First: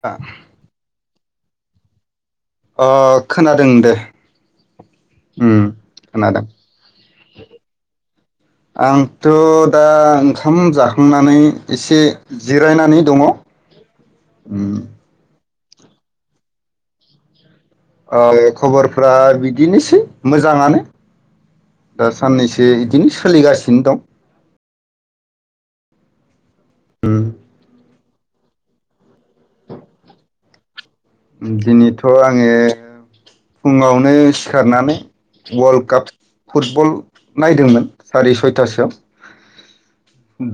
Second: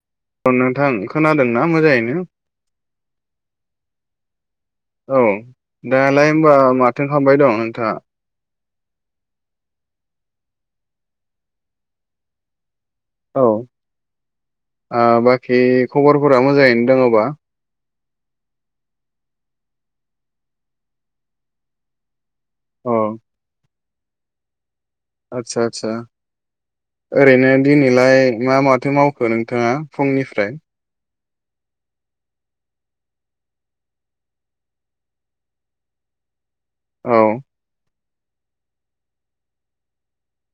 अ ओं नोंथां खोनादों। ना मोजांयैनो अ खोनादों दे। औ उम दालाय खोनादों होमबा माथो खालामबाय दं नोंथाङा? आंथ' दा ओंखाम जाखांनानै एसे जिरायनानै दङ औ उम आ बा खि खबरफोरा मोजाङैनो दङबा? ओ खबरफ्रा बिदिनोसै मोजाङानो ओ साननैसो अ इदिनो सोलिगासिनो दं। आदसा आदसा उम ओरैनो दिनैलाय मा माथो मावखो नोंथाङा फुंनिफ्राय? दिनैथ' आङो फुङावनो सिखारनानै वल्ड काप फुटबल औ नायदोंमोन। सारि सयथासोआव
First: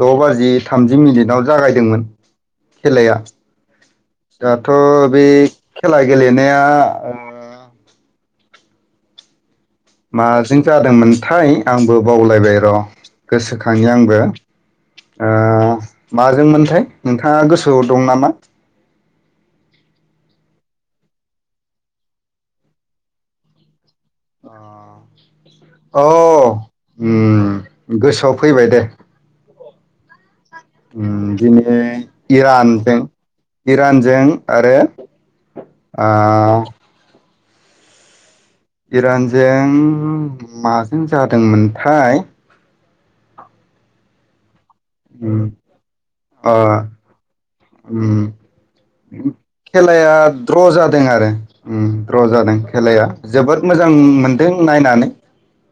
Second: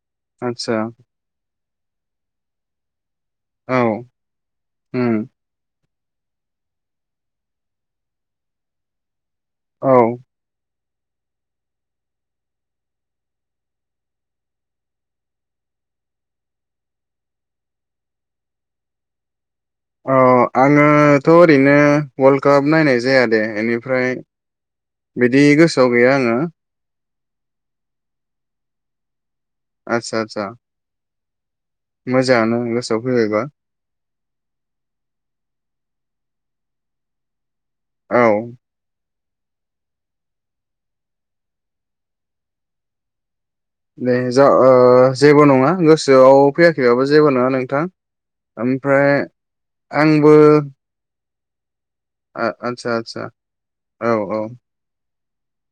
द' बाजि आदसा थामजि मिनिटआव जागायदोंमोन खेलाया। औ जाहाथ' उम बे खेला गेलेनाया ओ औ माजों जादोंमोनथाय आंबो बावलायबाय र' गोसोखांनि आंबो ओ माजोंमोनथाय नोंथाङा गोसोआव दं नामा? अ आङोथ' ओरैनो वाल्ड काप नायनाय जाया दे एनि फ्राय बिदि गोसोआव गैया आङो ओम गोसोआव फैबाय दे। आदसा आदसा दिनै मोजाङानो इरानजों गोसोआव फैबायबा इरानजों आरो आ औ इरानजों माजों जादोंमोनथाय नैजौ ओ जेबो उम नङा गोसोआव अ फैयाखैबाबो जेबो नङा नों उम ओमफ्राय खेलाया आंबो द्र' जादों आरो उम द्र' आ जादों आदसा खेलाया आदसा जोबोद मोजां औ औ मोनदों नायनानै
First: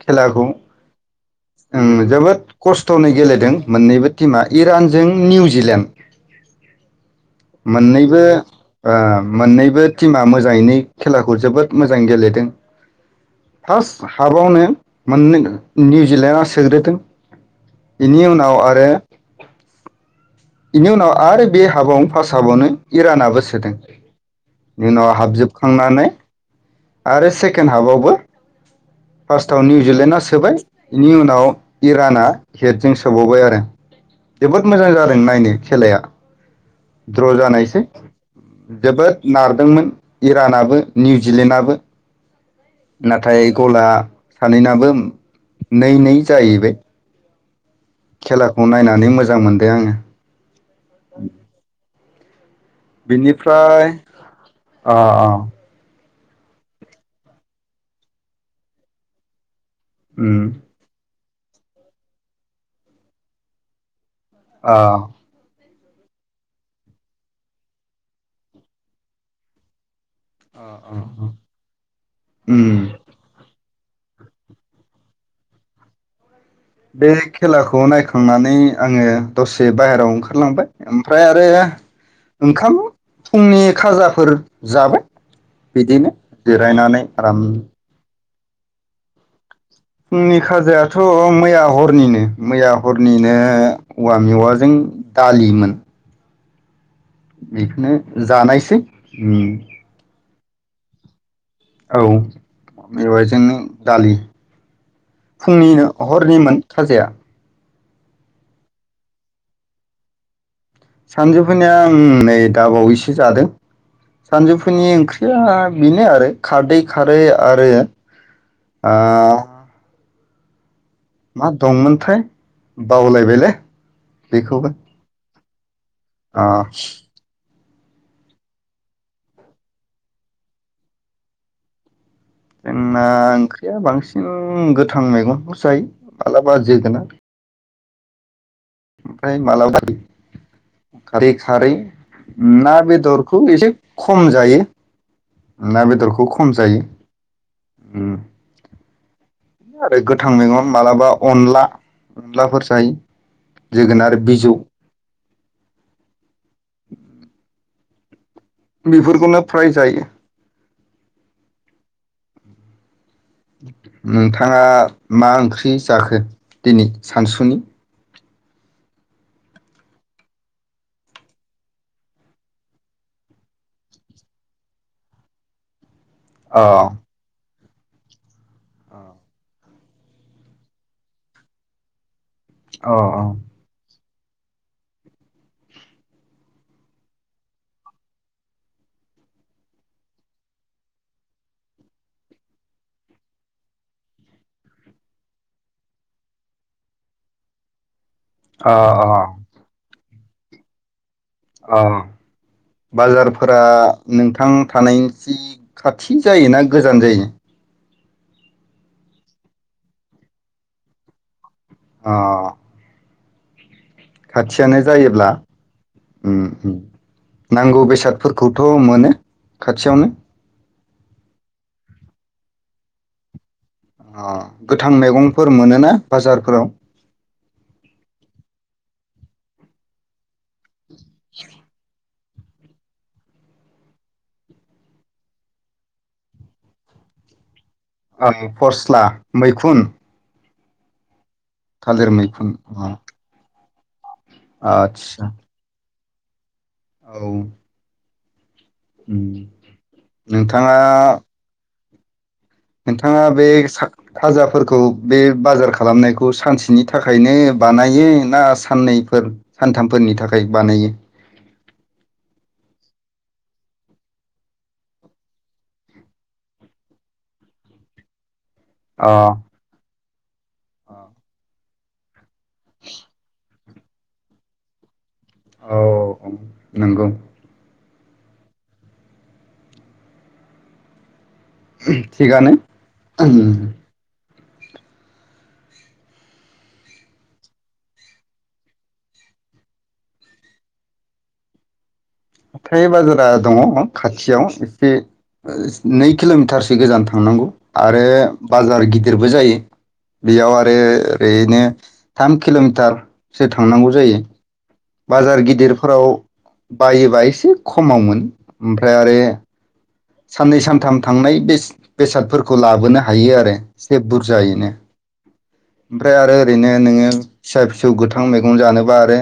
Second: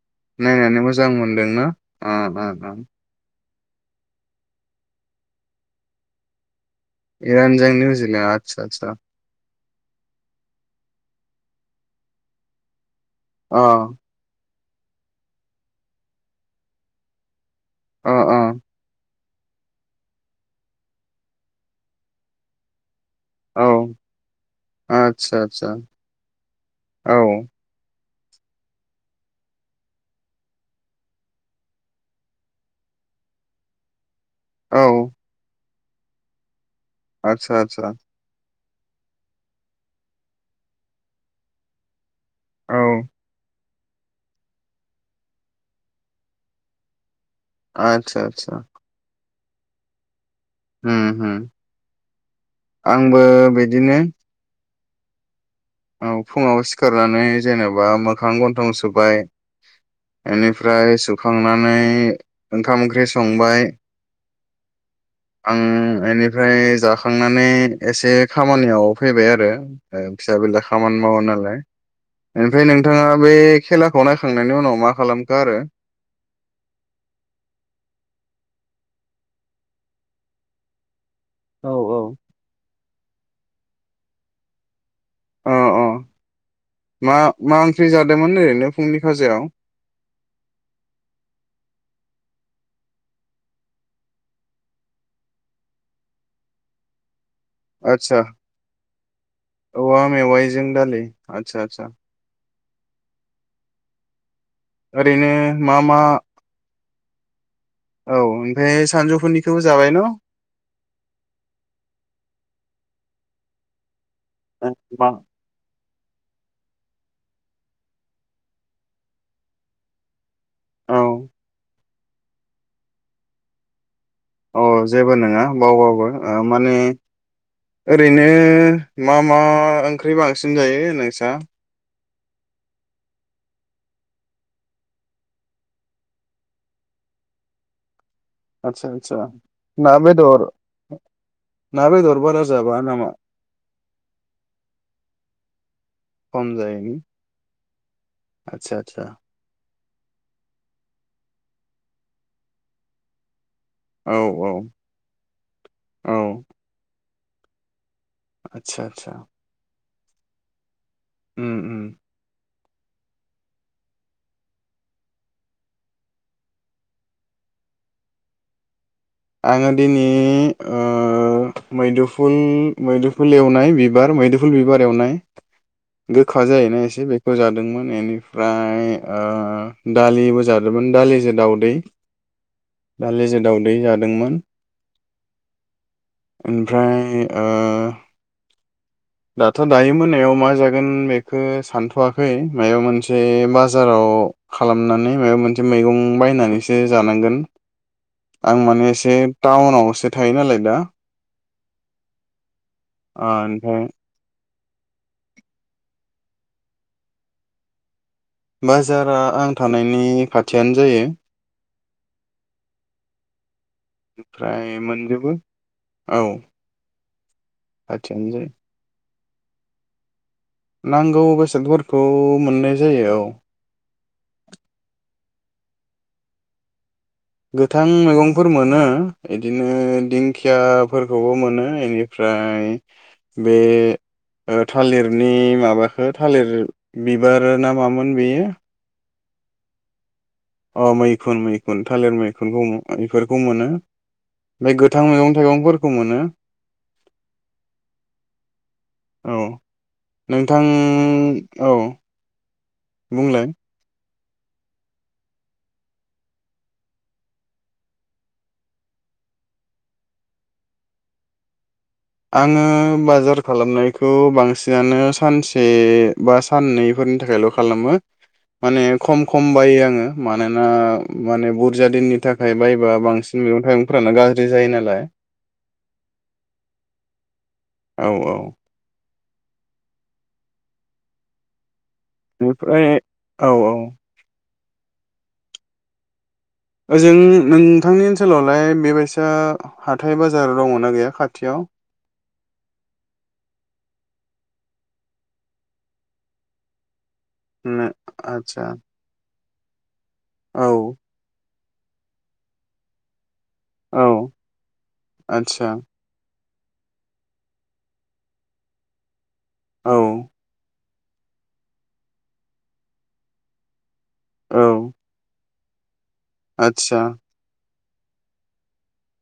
खेलाखौ नायनानै मोजां मोनदोंना ओ जोबोद ओ ओ खस्थ'नै गेलेदों मोननैबो टिमआ इरानजों निउजिलेण्ड इरान जों निउजिलेण्ड आतसा आ मोननैबो टिमा मोजाङैनो खेलाखौ जोबोद मोजां गेलेदों अ फार्स्ट हाबावनो मोननै निउजिलेण्डआ सोग्रोदों अ बेनि उनाव आरो बेनि उनाव आरो बे हाबाव फार हाबावनो इरानाबो औ उनाव आदसा आदसा हाबजोबखांनानै औ आरो सेकेण्ड आव बावबो फार्स्टआव निउजिलेण्डआ सोबाय बेनि उनाव इराना गेटजों सोबावबाय आरो जोबोद औ मोजां जादों नायनो खेलाया द्र आदसा जानायसै आदसा जोबोद नारदोंमोन इरानाबो निउजिलेण्डआबो औ नाथाय गला सानैनाबो नै- नै जाहैबाय आतसा -आतसा खेलाखौ नायनानै मोजां मोनदों आंङो होम- होम आंबो बिनिफ्राय बिदिनो अ अ औ फुंङाव सिखारनानै जेनेबा मोखां गन्थं सुबाय उम एनिफ्राय सु खांनानै ओंखाम ओंख्रि संबाय ओ ओम एनिफ्राय जाखांनानै एसे खामानियाव फैबाय आरो अ अ खामानि मावो नालाय ओमफ्राय उम नोंथाङा बे खेलाखौ नायखांनायनि उनाव मा खालामखो आरो बे खेलाखौ नायखांनानै आंङो दसे बाहेरायाव ओंखारलांबाय ओम ओमफ्राय आरो औ औ ओंखाम फुंनि खाजाफोर जाबाय । अ अ बिदिनो जिरायनानै आराम। दोंमोन ओरैनो फुंनि काजायाव? फुंनि खाजायाथ मैया हरनिनो मैया हरनिनो औवा मेवाजों दालिमोन। बेखौनो आदसा जानायसै ओम। जों दालि। आदसा आदसा औ मेवयाइजोंनो दालि ओरैनो मा फुंनिनो मा हरनिमोन। खाजाया। औ ओमफ्राय सानजौफुनिखौबो जाबाय न सानजुफनिया आं नै दाबावैसो जादों। सानजौफुनि मा ओंख्रिया बेनो आरो खारदै खारै आरो ओ औ मा दंमोन थाय बावलायबायलै। अ बेखौबो जेबो नोङा। बावबाबो अ माने ओरैनो मा मा ओंख्रि बांसिन जायो नोंस्रा? जोंना ओंख्रिया बांसिन गोथां मैगंखौ जायो मालाबा जोगोनार। आतसा आतसा ओमफ्राय मालाबा ना बेदर खारै खारै ना बेदर बारा ना जाबा नामा बेदरखौ एसे खम जायो। ना बेदरखौ खम जायो । उम। आदसा आदसा। आरो गोथां मैगं मालाबा अनला अनलाफोर जायो । औ जोगोनार औ बिजौ औ आदसा आदसा बेफोरखौनो फ्राय जायो। उम उम। नोंथाङा मा ओंख्रि जाखो दिनै सानसुनि? आङो दिनिओ मैदुफुल मैदुफुल एवनाय बिबार मैदुफुल बिबार एवनाय। गोखा अ जायोना एसे बेखौ जादों। दोंमोन एनि फ्राय अ ओ दालिबो जादोमोन दालिजो दाउदै। अ दालिजो दाउदै जादो दोंमोन ओमफ्राय ओ दाथ' दायो मोनायाव मा जागोन बेखो सानथ'वाखै मायबा मोनसे बाजाराव खालामनानै माबा मोनसे मैगं बायनानैसो जानांगोन आं अ माने अ एसे टाउनआवसो थायो नालाय दा औ ओ बाजारफोरा ओमफ्राय नोंथां थानायनि सि खाथि जायोना गोजान जायो? बाजारा आं थानायनि खाथियानो जायो अ ओमफ्राय खाथियानो जायोब्ला मोनजोबो औ उम नांगौ खाथियानो जायो बेसादफोरखौथ' मोनो खाथियावनो नांगौ बेसादफोरखौ मोननाय जायो औ अ गोथां मैगंफोर मोनोना बाजारफोराव गोथां मैगंफोर मोनो इदिनो दिंखिया फोरखौबो मोनो इनि फ्राय बे ओ थालिरनि माबाखो थालिर बिबार ना मामोन ओं बेयो फस्ला मैखुन अ मै मैखुन मैखुन थालिर मैखुन बुङो इफोरखौ मोनो बै गोथां आदसा मैगं थाइगंफोर खौ मोनो औ औ नोंथां नोंथाङा औ नोंथाङा बुंलाय बे [unintelligible] खाजाफोरखौ बे बाजार खालामनायखौ सानसेनि थाखायनो बानायो ना साननैफोर सानथामफोरनि थाखाय बानायो? आङो बाजार खालामनायखौ बांसिनानो सानसे बा साननैफोरनि थाखायल' खालामो। माने अ खम खम बायो आङो मानोना माने बहुद [unintelligible] थाखाय बायोबा बांसिन मेगं थाइगं फोरानानो गाज्रि जायो नालाय औ उम नंगौ। औ औ थिगानो ओमफ्राय उम औ औ ओजों नोंथांनि ओनसोलावलाय बेबायसा हाथाय बाजार दङना गैया खाथियाव? थाय बाजारा दङ खाथियाव एसे ओ नै किल'मिटारसो गोजान थांनांगौ नो आरो आदसा बाजार गिदिरबो जायो बेयाव औ आरो ओरैनो थाम किल'मिटार सो थांनांगौ जायो औ बाजार आदसा गिदिरफोराव बायोबा एसे खमावमोन ओमफ्राय आरो औ साननै सानथाम थांनाय बेस बेसादफोरखौ लाबोनो हायो आरो एसे औ बुरजायैनो ओमफ्राय आरो ओरैनो आदसा नोङो फिसा फि सौ गोथां मैगं जानोबा आरो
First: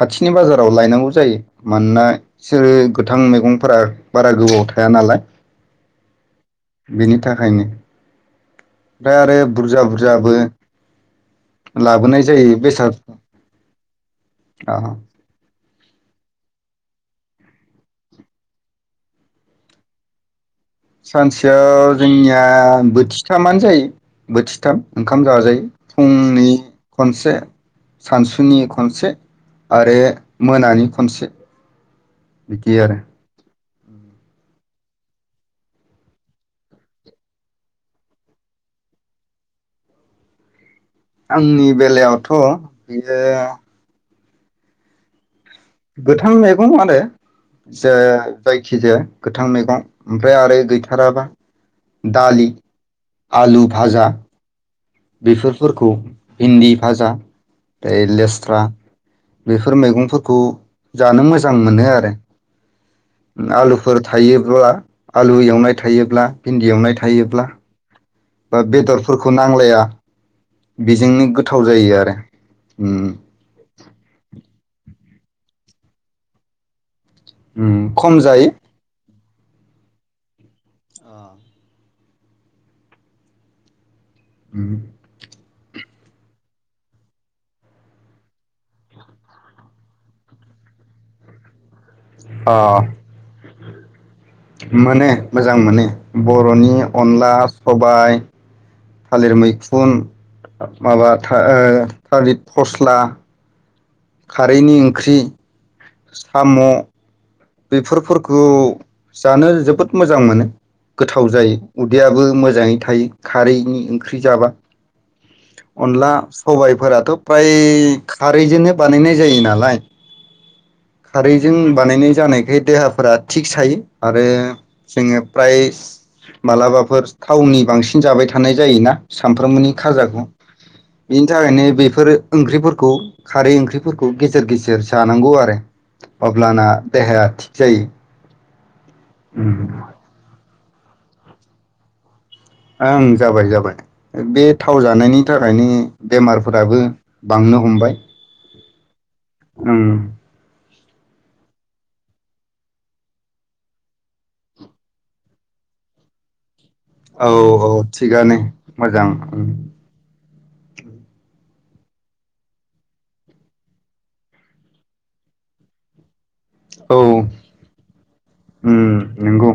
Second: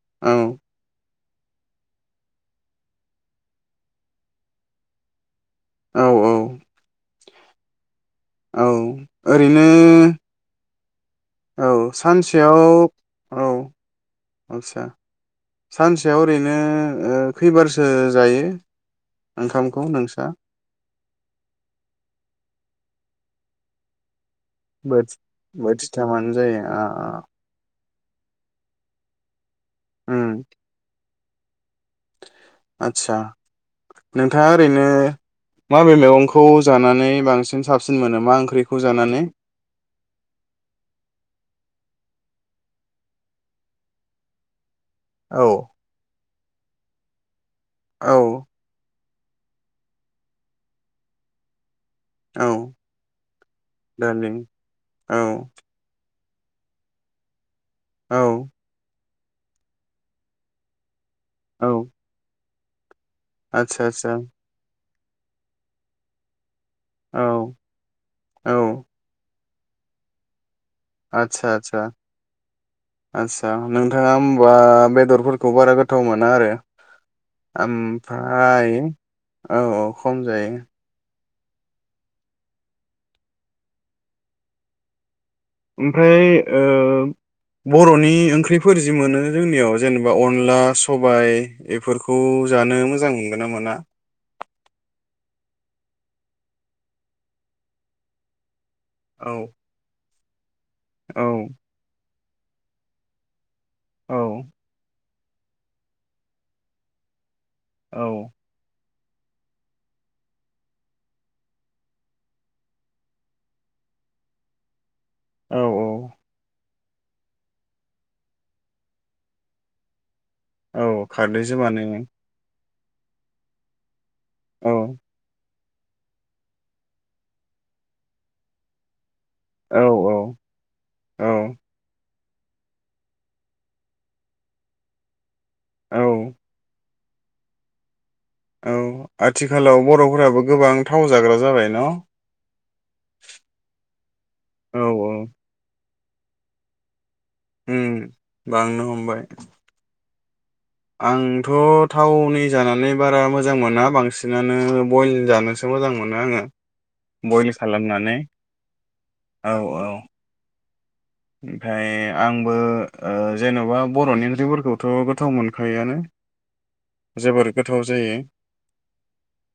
खाथिनि औ बाजाराव लायनांगौ जायो मानोना बिसोरो गोथां मैगंफोरा बारा गोबाव थाया नालाय [inaudible] [inaudible] औ औ बेनि थाखायनो औ ओमफ्राय आरो ओरैनो बुरजा बुरजाबो औ लाबोनाय जायो सानसेयाव बेसाद औ आचसा सानसेयाव ओरैनो ओ खैबारसो जायो ओंखामखौ नोंसा सानसेयाव जोंनिया बोथिथामानो जायो बोथिथाम बोथि ओंखाम जाजायो बोथिथामानो फुंनि जायो आ आ खनसे सानसुनि खनसे आरो मोनानि खनसे बिदि आरो आतसा नोंथाङा ओरैनो माबे मैगंखौ जानानै बांसिन साबसिन मोनो मा ओंख्रिखौ जानानै आंनि बेलायावथ बेयो औ गोथां मैगं आरो जो औ जायखिजाया गोथां मैगं ओमफ्राय आरो गैथाराबा दालि औ आलु भाजा दालि औ बेफोर फोरखौ भेन्दी भाजा ए औ लेस्रा बेफोर मैगंफोरखौ जानो मोजां औ मोनो आरो आदसा आलुफोर आदसा थायोब्ला आलु एवनाय थायोब्ला भिन्दि एवनाय औ थायोब्ला औ बा बेदरफोरखौ नांलाया बेजोंनो आदसा गोथाव आदसा जायो आरो उम बा बेदरफोरखौ बारा गोथाव मोना आरो उम ओम- खम जायो फ्राय औ औ खम जायो उम ओमफ्राय ओ बरनि ओंख्रिफोर जि मोनो जोंनियाव जेनेबा अनला सबाय बेफोरखौ अ जानो मोजां मोनगोन ना मोना मोनो मोजां मोनो बरनि अनला सबाय औ थालिर मैखुन माबा औ था ओ थालित फस्ला औ खारैनि ओंख्रि साम' बेफोर औ फोरखौ जानो जोबोद मोजां मोनो गोथाव जायो उदैयाबो मोजाङै थायो खारैनि ओंख्रि जाबा औ औ अनला सबाय फोराथ फ्राय खारैजोंनो बानायनाय जायो नालाय औ खारदैजो बानायोमोन होननायखाय देहाफोरा थिग थायो आरो औ जोंङो फ्राय मालाबाफोर थावननि बांसिन जाबाय थानाय जायोना सानफ्रोमबोनि औ खाजाखौ बिनि औ थाखायनो बेफोर ओंख्रिफोरखौ खारै ओंख्रिफोरखौ गेजेर गेजेर जानांगौ आरो औ अब्लाना देहाया थिग जायो औ आथिखालाव बर'फोराबो गोबां थाव जाग्रा जाबाय न ओं जाबाय जाबाय बे थाव औ जानायनि थाखायनो बेमारफोराबो बांनो उम हमबाय । बांनो हमबाय । ओं आंथ' थावनि जानानै बारा मोजां मोना बांसिनानो बयल जानोसो मोजां मोनो आंङो । औ औ थिगआनो मोजां ओं औ । औ ओमफ्राय आंबो जेन'बा बर'नि ओंख्रिफोरखौथ' गोथाव मोनखायोआनो । ओम जोबोर गोथाव जायो । नंगौ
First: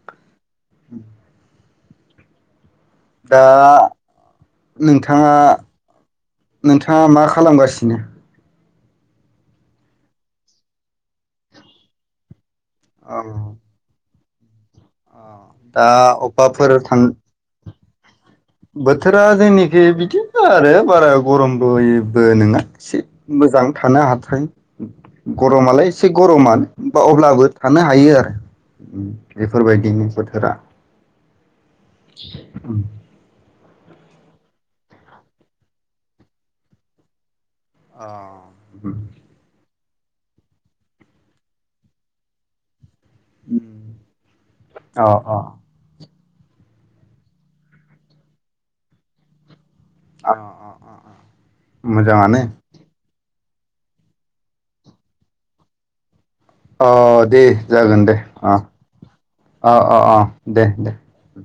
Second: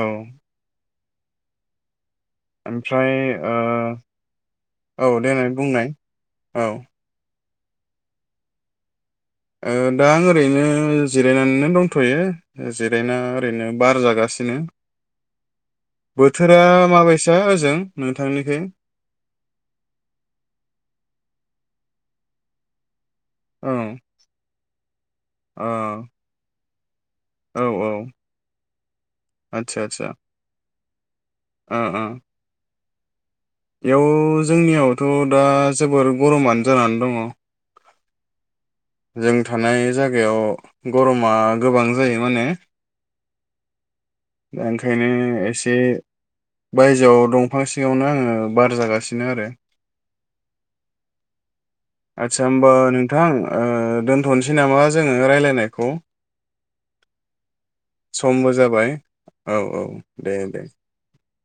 औ ओमफ्राय दा ओ औ नोंथांङा देनाय बुंनाय औ नोंथांङा मा खालामगासिनो? सिनो ओ दा आं ओरैनो जिरायनानैनो दंथ'यो । जिरायना औ ओरैनो बार जागासि सिनो दा बोथोरा अबेबाफोर थां माबायसा ओजों? नोंथांनिखै बोथोरा जोंनिखि बिदिनो आरो बारा गरम बयबो नङा एसे मोजां औ थानो हाथथाय [unintelligible] अ गरमालाय एसे गरमानो । बा अब्लाबो औ थानो औ हायो आरो उम्म आदसा बेफोरबायदिनो आदसा बोथोरा । उम्म बेयाव जोंनियावथ दा जोबोर गरमानो जानानै दंङ । अ जों थानाय जागायाव गरमा गोबां जायो माने उम्म दा ओंखायनो एसे बायजोआव दंफां सिङावनो आंङो बार जागासिनो आरो । अ अ अ अ आदसा होमबा नोंथां ओ दोनथ'नसै नामा जोंङो रायलायनायखौ? अ दे जागोन दे समबो अ जाबाय अ अ अ दे दे ।